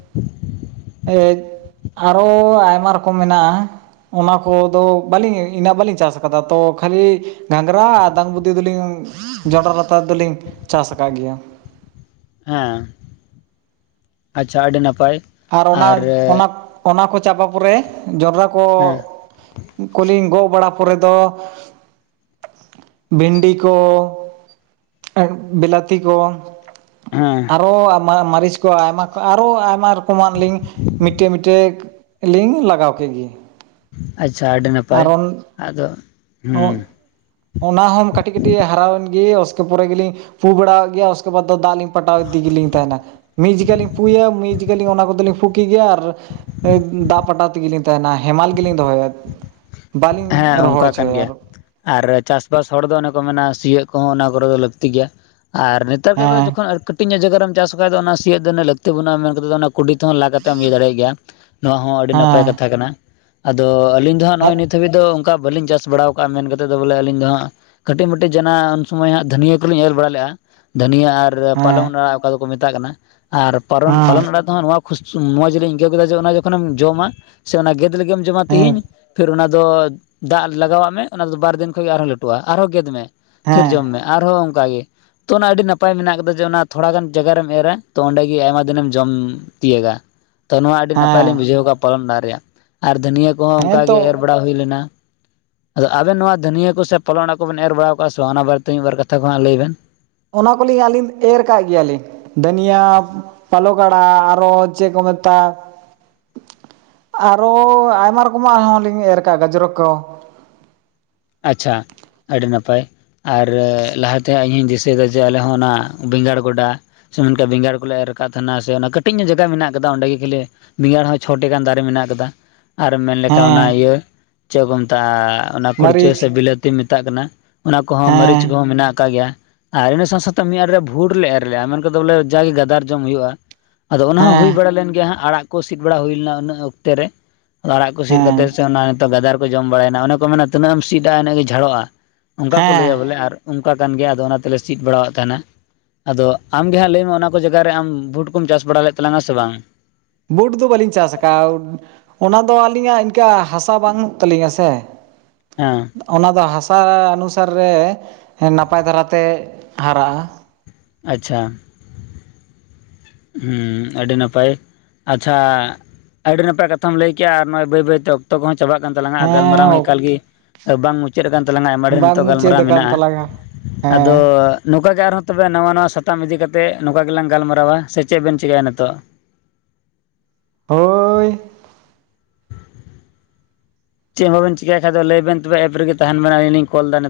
ᱮᱡᱽ ᱟᱨᱚ ᱟᱭᱢᱟ ᱨᱚᱠᱚᱢ ᱢᱮᱱᱟᱜᱼᱟ᱾ ᱚᱱᱟ ᱠᱚᱫᱚ ᱵᱟᱞᱤᱧ ᱤᱱᱟᱹᱜ ᱵᱟᱞᱤᱧ ᱪᱟᱥ ᱟᱠᱟᱫᱟ ᱛᱚ ᱠᱷᱟᱞᱤ ᱜᱷᱟᱸᱜᱽᱨᱟ ᱟᱨ ᱫᱟᱝ ᱵᱩᱫᱤ ᱫᱚᱞᱤᱧ ᱡᱚᱸᱱᱰᱨᱟ ᱨᱟᱛᱟᱨ ᱫᱚᱞᱤᱧ ᱪᱟᱥ ᱟᱠᱟᱜ ᱜᱮᱭᱟ᱾ ᱦᱮᱸ ᱟᱪᱷᱟ ᱟᱰᱤ ᱱᱟᱯᱟᱭ᱾ ᱟᱨ ᱚᱱᱟ ᱚᱱᱟ ᱚᱱᱟ ᱠᱚ ᱪᱟᱵᱟ ᱯᱚᱨᱮ ᱡᱚᱸᱱᱰᱨᱟ ᱠᱚ ᱦᱮᱸ - ᱠᱚᱞᱤᱧ ᱜᱚᱜ ᱵᱟᱲᱟ ᱯᱚᱨᱮ ᱫᱚ ᱵᱷᱤᱱᱰᱤ ᱠᱚ ᱵᱤᱞᱟᱛᱤ ᱠᱚ ᱼ ᱦᱮᱸ ᱚ ᱟᱨ ᱢᱟᱨᱤᱪ ᱠᱚ ᱟᱭᱢᱟ ᱠᱚ ᱟᱨᱚ ᱟᱭᱢᱟ ᱨᱚᱠᱚᱢᱟᱜ ᱞᱤᱧ ᱢᱤᱴᱟᱹᱜ ᱢᱤᱴᱟᱹᱜ ᱞᱤᱧ ᱞᱟᱜᱟᱣ ᱠᱮᱜ ᱜᱤ᱾ ᱟᱪᱷᱟ ᱟᱹᱰᱤ ᱱᱟᱯᱟᱭ ᱟᱫᱚ ᱚ ᱦᱮᱸ ᱚᱱᱟ ᱦᱚᱢ ᱠᱟᱹᱴᱤᱡ ᱠᱟᱹᱴᱤᱡ ᱦᱟᱨᱟ ᱞᱮᱱ ᱜᱤ ᱩᱥᱠᱮ ᱯᱚᱨᱮ ᱜᱮᱞᱤᱧ ᱼ ᱯᱩ ᱵᱟᱲᱟᱣᱟᱜ ᱜᱮᱭᱟ ᱩᱥᱠᱮ ᱵᱟᱫ ᱫᱚ ᱫᱟᱜ ᱤᱧ ᱯᱟᱴᱟᱣ ᱤᱫᱤᱜᱮᱞᱤᱧ ᱛᱟᱦᱮᱱᱟ᱾ ᱢᱤᱫ ᱡᱮᱠᱷᱟᱹ ᱞᱤᱧ ᱯᱩᱭᱟ ᱢᱤᱫ ᱡᱮᱠᱷᱟᱹ ᱞᱤᱧ ᱠᱟᱞᱤᱧ ᱚᱱᱟ ᱠᱚᱫᱚ ᱞᱤᱧ ᱯᱩ ᱠᱮᱜ ᱜᱤ ᱟᱨᱼ ᱦᱳᱭ ᱫᱟᱜ ᱯᱟᱴᱟᱣ ᱛᱮᱜᱮᱞᱤᱧ ᱛᱟᱦᱮᱱᱟ ᱦᱮᱢᱟᱞ ᱜᱮᱞᱤᱧ ᱫᱚᱦᱚᱭᱟ᱾ ᱵᱟᱞᱤᱧ ᱦᱮᱸ ᱨᱚᱦᱚᱲ ᱚᱱᱠᱟ ᱦᱚᱪᱚᱼ ᱠᱟᱱ ᱜᱮᱭᱟ ᱟᱨ ᱪᱟᱥᱵᱟᱥ ᱦᱚᱲ ᱫᱚ ᱚᱱᱮ ᱠᱚ ᱢᱮᱱᱟ ᱥᱤᱭᱳᱜ ᱠᱚᱦᱚ ᱚᱱᱟ ᱠᱚᱨᱮ ᱠᱚ ᱞᱟᱹᱠᱛᱤ ᱜᱮᱭᱟ, ᱟᱨ ᱱᱤᱛ ᱼ ᱱᱮᱛᱟᱨ ᱠᱟᱛᱮ ᱫᱚ ᱦᱮᱸ ᱡᱚᱠᱷᱚᱱ ᱠᱟᱹᱴᱤᱡᱚᱜ ᱡᱟᱜᱟᱨᱮᱢ ᱪᱟᱥ ᱟᱠᱟ ᱠᱷᱡ ᱫᱚ ᱚᱱᱟ ᱥᱤᱭᱳᱜ ᱫᱚ ᱩᱱᱟᱹ ᱞᱟᱹᱠᱛᱤ ᱵᱟᱹᱱᱩᱜᱼᱟ, ᱢᱮᱱ ᱠᱟᱛᱷᱟ ᱚᱱᱟ ᱼ ᱠᱩᱰᱤ ᱛᱮᱦᱚᱸ ᱞᱟ ᱠᱟᱛᱮ ᱮᱢ ᱤᱭᱟᱹ ᱫᱟᱲᱮᱭᱟᱜ ᱜᱮᱭᱟ ᱱᱚᱶᱟ ᱦᱚᱸ ᱟᱹᱰᱤ ᱱᱟᱯᱟᱭ ᱦᱮᱸ ᱠᱟᱛᱷᱟ ᱠᱟᱱᱟ ᱟᱫᱚ ᱟᱞᱤᱧ ᱫᱚ ᱦᱟᱸᱜ ᱱᱚᱜᱚᱭ ᱦᱮᱸ ᱱᱤᱛᱼ ᱱᱤᱛ ᱫᱷᱟᱹᱵᱤᱡ ᱫᱚ ᱚᱱᱠᱟ ᱵᱟᱹᱞᱤᱧ ᱪᱟᱥ ᱵᱟᱲᱟᱣ ᱠᱟᱜᱼᱟ ᱢᱮᱱ ᱠᱟᱛᱮᱫ ᱫᱚ ᱵᱚᱞᱮ ᱟᱹᱞᱤᱧ ᱫᱚ ᱦᱟᱸᱜ ᱠᱟᱹᱴᱤᱡ ᱢᱟᱹᱴᱤᱡ ᱡᱮ ᱚᱱᱟ ᱩᱱ ᱥᱚᱢᱚᱭ ᱦᱟᱸᱜ ᱫᱷᱟᱹᱱᱤᱭᱟᱹ ᱠᱚᱞᱤᱧ ᱮᱞ ᱵᱟᱲᱟ ᱞᱮᱜᱼᱟ᱾ ᱫᱷᱟᱱᱤᱭᱟᱹ ᱼ ᱟᱨ ᱦᱮᱸ ᱯᱟᱞᱚᱱ ᱟᱲᱟᱜ ᱚᱠᱟ ᱫᱚᱠᱚ ᱢᱮᱛᱟᱜ ᱠᱟᱱᱟ ᱟᱨ ᱯᱟᱨᱚᱱ ᱯᱟᱞᱚᱱ ᱟᱲᱟᱜ ᱱᱚᱶᱟ ᱠᱷᱩᱥ ᱱᱚᱣᱟ ᱡᱮᱞᱤᱧ ᱟᱹᱭᱠᱟᱹᱣ ᱠᱮᱫᱟ ᱚᱱᱟ ᱡᱚᱠᱷᱚᱱᱮᱢ ᱡᱚᱢᱟ ᱥᱮ ᱚᱱᱟ ᱜᱮᱫᱽ ᱞᱟᱜᱤᱫ ᱮᱢ ᱡᱚᱢᱟ ᱦᱮᱸ ᱛᱤᱦᱤᱧ ᱯᱷᱤᱨ ᱚᱱᱟ ᱛᱚᱡ ᱫᱟᱜ ᱞᱟᱜᱟᱣᱟᱜ ᱢᱮ ᱚᱱᱟ ᱫᱚ ᱵᱟᱨ ᱫᱤᱱ ᱠᱷᱚᱱ ᱟᱨᱦᱚᱸ ᱞᱟᱹᱴᱩᱜ-ᱟ ᱟᱨᱦᱚᱸ ᱜᱮᱫᱽ ᱢᱮ ᱛᱷᱤᱨ ᱦᱮᱸ ᱦᱮᱸ ᱡᱚᱢ ᱢᱮ᱾ ᱟᱨ ᱦᱚᱸ ᱚᱝᱠᱟ ᱜᱮ ᱛᱚ ᱚᱱᱟ ᱟᱹᱰᱤ ᱱᱟᱯᱟᱭ ᱢᱮᱱᱟᱜ ᱠᱟᱫᱟ ᱡᱮ ᱚᱱᱟ ᱛᱷᱚᱲᱟ ᱜᱟᱱ ᱡᱟᱜᱟᱨᱮᱢ ᱮᱨᱟ ᱛᱚ ᱚᱸᱰᱮ ᱜᱮ ᱟᱭᱢᱟ ᱫᱤᱱᱮᱢ ᱡᱚᱢ ᱛᱤᱭᱟᱹᱜᱟ ᱛᱚ ᱱᱚᱣᱟ ᱟᱹᱰᱤ ᱱᱟᱯᱟᱭ ᱞᱤᱧ ᱵᱩᱡᱷᱟᱹᱣ ᱠᱟ ᱯᱟᱨᱚᱢ ᱱᱟ ᱨᱮᱭᱟᱜ ᱟᱨ ᱫᱩᱱᱭᱟᱹ ᱠᱚᱦᱚᱸ ᱦᱮᱸ ᱚᱝᱠᱟ ᱜᱮ ᱮᱨ ᱦᱮᱸᱛᱚ ᱟ ᱦᱩᱭ ᱞᱮᱱᱟ᱾ ᱟᱫᱚ ᱟᱵᱮᱱ ᱱᱚᱣᱟ ᱫᱷᱩᱱᱤᱭᱟᱹ ᱠᱚ ᱥᱮ ᱯᱟᱞᱚᱱ ᱟᱲᱟᱜ ᱠᱚᱵᱮᱱ ᱮᱨ ᱵᱟᱲᱟᱣ ᱠᱟᱜ-ᱟ ᱥᱮ ᱵᱟᱝ ᱚᱱᱟ ᱵᱟᱨᱮᱛᱮ ᱢᱤᱫ ᱵᱟᱨ ᱠᱟᱛᱷᱟ ᱠᱚ ᱦᱟᱸᱜ ᱞᱟᱹᱭ ᱵᱮᱱ ᱚᱱᱟ ᱠᱚᱞᱤᱧ ᱟᱹᱞᱤᱧ ᱮᱨ ᱠᱟᱜ ᱜᱮᱭᱟᱞᱤᱧ᱾ ᱫᱷᱟ. ᱭᱟ. ᱯᱟᱞᱚᱠ ᱟᱲᱟᱜ, ᱟᱨᱚ ᱪᱮᱫ ᱠᱚ ᱢᱮᱛᱟ? ᱟᱨᱚ ᱟᱭᱢᱟ ᱨᱚᱠᱚᱢᱟᱜ ᱦᱚᱸ ᱞᱤᱧ ᱮᱨ ᱠᱟᱜ-ᱟ ᱜᱟᱡᱽᱨᱚᱠ ᱠᱚ ᱟᱪᱪᱷᱟ ᱟᱹᱰᱤ ᱱᱟᱯᱟᱭ᱾ ᱟᱨ ᱞᱟᱦᱟᱛᱮ ᱤᱧᱤᱧ ᱫᱤᱥᱟᱹᱭ ᱫᱟ ᱡᱮ ᱟᱞᱮ ᱦᱚᱸ ᱚᱱᱟ ᱵᱮᱸᱜᱟᱲ ᱜᱚᱰᱟ ᱥᱮ ᱢᱮᱱᱠᱟ ᱵᱮᱸᱜᱟᱲ ᱠᱚᱞᱮ ᱮᱨ ᱠᱟᱜ ᱛᱟᱦᱮᱱᱟ ᱥᱮ ᱚᱱᱟ ᱠᱟᱹᱴᱤᱡ ᱧᱚᱜ ᱡᱟᱭᱜᱟ ᱢᱮᱱᱟᱜ ᱠᱟᱫᱟ ᱚᱸᱰᱮ ᱜᱮ ᱠᱷᱟᱹᱞᱤ ᱵᱮᱸᱜᱟᱲ ᱦᱚᱸ ᱪᱷᱚ ᱴᱮᱜ ᱜᱟᱱ ᱫᱟᱨᱮ ᱢᱮᱱᱟᱜ ᱠᱟᱫᱟ᱾ ᱟᱨᱮᱢ ᱢᱮᱱ ᱞᱮᱠᱷᱟᱱ ᱚᱱᱟ ᱦᱮᱸ ᱤᱭᱟᱹ ᱪᱮᱫ ᱠᱚ ᱢᱮᱛᱟᱜ-ᱟ ᱚᱱᱟ ᱠᱩᱲᱼ ᱪᱟᱹ ᱢᱟᱹᱨᱤᱪ ᱥᱮ ᱵᱤᱞᱟᱹᱛᱤ ᱢᱮᱛᱟᱜ ᱠᱟᱱᱟ ᱚᱱᱟ ᱠᱚᱦᱚᱸ ᱢᱟᱹᱨᱤᱪ ᱦᱮᱸ ᱠᱚᱦᱚᱸ ᱢᱮᱱᱟᱜ ᱠᱟᱜ ᱜᱮᱭᱟ᱾ ᱟᱨ ᱤᱱᱟᱹ ᱥᱟᱶ ᱥᱟᱶᱛᱮ ᱢᱤᱫ ᱟᱨᱚ ᱵᱷᱩᱴ ᱞᱮ ᱮᱨᱻ ᱞᱮᱼᱟ ᱢᱮᱱᱠᱷᱟᱱ ᱫᱚ ᱵᱚᱞᱮ ᱡᱟᱜᱮ ᱜᱟᱫᱟᱨ ᱡᱚᱢ ᱦᱩᱭᱩᱜ-ᱟ᱾ ᱟᱫᱚ ᱚᱱᱟ ᱦᱚᱸ ᱦᱮᱸ ᱦᱩᱭ ᱵᱟᱲᱟ ᱞᱮᱱ ᱜᱮᱭᱟ ᱦᱟᱸᱜ ᱟᱲᱟᱜ ᱠᱚ ᱥᱤᱫ ᱵᱟᱲᱟ ᱦᱩᱭ ᱞᱮᱱᱟ ᱩᱱᱟᱹᱜ ᱚᱠᱛᱮ ᱨᱮ ᱟᱫᱚ ᱟᱲᱟᱜ ᱠᱚ ᱥᱤᱫ ᱦᱮᱸ ᱠᱟᱛᱮ ᱥᱮ ᱚᱱᱟ ᱱᱤᱛᱚᱜ ᱜᱟᱫᱟᱨ ᱠᱚ ᱡᱚᱢ ᱵᱟᱲᱟᱭ ᱢᱮ ᱠᱚ ᱢᱮᱱᱟ ᱛᱤᱱᱟᱹᱜ ᱮᱢ ᱥᱤᱫᱟ ᱤᱱᱟᱹᱜ ᱜᱮ ᱡᱷᱟᱲᱚᱜ-ᱟ᱾ ᱚᱝᱠᱟ ᱠᱚ ᱞᱟᱹᱭᱟ ᱦᱮᱸ ᱵᱚᱞᱮ ᱟᱨ ᱚᱝᱠᱟ ᱠᱟᱱ ᱜᱮᱭᱟ ᱟᱫᱚ ᱚᱱᱟ ᱛᱮᱞᱮ ᱥᱤᱫ ᱵᱟᱲᱟᱦᱟᱜ ᱛᱟᱦᱮᱱᱟ᱾ ᱟᱫᱚ ᱟᱢᱜᱮ ᱦᱟᱸᱜ ᱞᱟᱹᱭ ᱢᱮ ᱚᱱᱟ ᱠᱚ ᱡᱟᱜᱟ ᱨᱮ ᱟᱢ ᱵᱩᱴ ᱠᱚᱢ ᱪᱟᱥ ᱵᱟᱲᱟ ᱞᱮᱫ ᱛᱟᱞᱟᱝᱟ ᱥᱮ ᱵᱟᱝ? ᱵᱩᱴ ᱫᱚ ᱵᱟᱹᱞᱤᱧ ᱪᱟᱥ ᱟᱠᱟᱫ-ᱟ᱾ ᱚᱱᱟ ᱫᱚ ᱟᱹᱞᱤᱧᱟᱜ ᱤᱱᱠᱟᱹ ᱦᱟᱥᱟ ᱵᱟᱱᱩᱜ ᱛᱟᱹᱞᱤᱧᱟ ᱥᱮ᱾ ᱦᱮᱸ ᱚᱱᱟ ᱫᱚ ᱦᱟᱥᱟ ᱚᱱᱩᱥᱟᱨ ᱨᱮ ᱱᱟᱯᱟᱭ ᱫᱷᱟᱨᱟ ᱛᱮ ᱦᱟᱨᱟᱜ-ᱟ᱾ ᱟᱪᱷᱟ ᱦᱩᱸ ᱟᱹᱰᱤ ᱱᱟᱯᱟᱭ ᱟᱪᱪᱷᱟ ᱟᱹᱰᱤ ᱱᱟᱯᱟᱭ ᱠᱟᱛᱷᱟᱢ ᱞᱟᱹᱭ ᱠᱮᱼᱟ ᱟᱨ ᱟᱹᱰᱤ ᱱᱟᱯᱟᱭ ᱠᱟᱛᱷᱟᱢ ᱞᱟᱹᱭ ᱠᱮᱜ-ᱟ ᱟᱨ ᱵᱟᱹᱭ ᱵᱟᱹᱭᱛᱮ ᱚᱠᱛᱚ ᱠᱚᱦᱚᱸ ᱪᱟᱵᱟᱜ ᱠᱟᱱ ᱛᱟᱞᱟᱝᱟ ᱟᱨ ᱜᱟᱞᱢᱟᱨᱟᱣ ᱦᱚᱸ ᱦᱮᱸ ᱮᱠᱟᱞ ᱜᱮ ᱵᱟᱝ ᱢᱩᱪᱟᱹᱫ ᱠᱟᱱ ᱛᱟᱞᱟᱝᱟ ᱟᱭᱢᱟ ᱰᱷᱮᱨ ᱵᱟᱝ ᱱᱤᱛᱚᱜ ᱢᱩᱪᱟᱹᱫ ᱜᱟᱞᱢᱟᱨᱟᱣ ᱟᱠᱟᱱ ᱢᱮᱱᱟᱜ-ᱟ ᱛᱟᱞᱟᱝᱟ ᱾ ᱟᱫᱚ ᱦᱮᱸ ᱱᱚᱠᱟ ᱜᱮ ᱟᱨᱦᱚᱸ ᱛᱚᱵᱮ ᱱᱟᱣᱟ ᱱᱟᱣᱟ ᱥᱟᱛᱟᱢ ᱤᱫᱤ ᱠᱟᱛᱮ ᱱᱚᱠᱟ ᱜᱮᱞᱟᱝ ᱜᱟᱞᱢᱟᱨᱟᱣᱟ ᱾ ᱥᱮ ᱪᱮᱫ ᱵᱮᱱ ᱪᱤᱠᱟᱹᱭᱟ ᱱᱤᱛᱚᱜ? ᱦᱳᱭ ᱪᱮᱫ ᱦᱚᱸ ᱵᱟᱵᱮᱱ ᱪᱤᱠᱟᱭ ᱠᱷᱟ ᱫᱚ ᱞᱟᱹᱭ ᱵᱮᱱ ᱛᱚᱵᱮ ᱮᱯ ᱨᱮᱜᱮ ᱛᱟᱦᱮᱱ ᱢᱮ ᱟᱞᱤᱧ ᱞᱤᱧ ᱠᱚᱞ ᱫᱟ ᱱᱤᱛᱚᱜ ᱾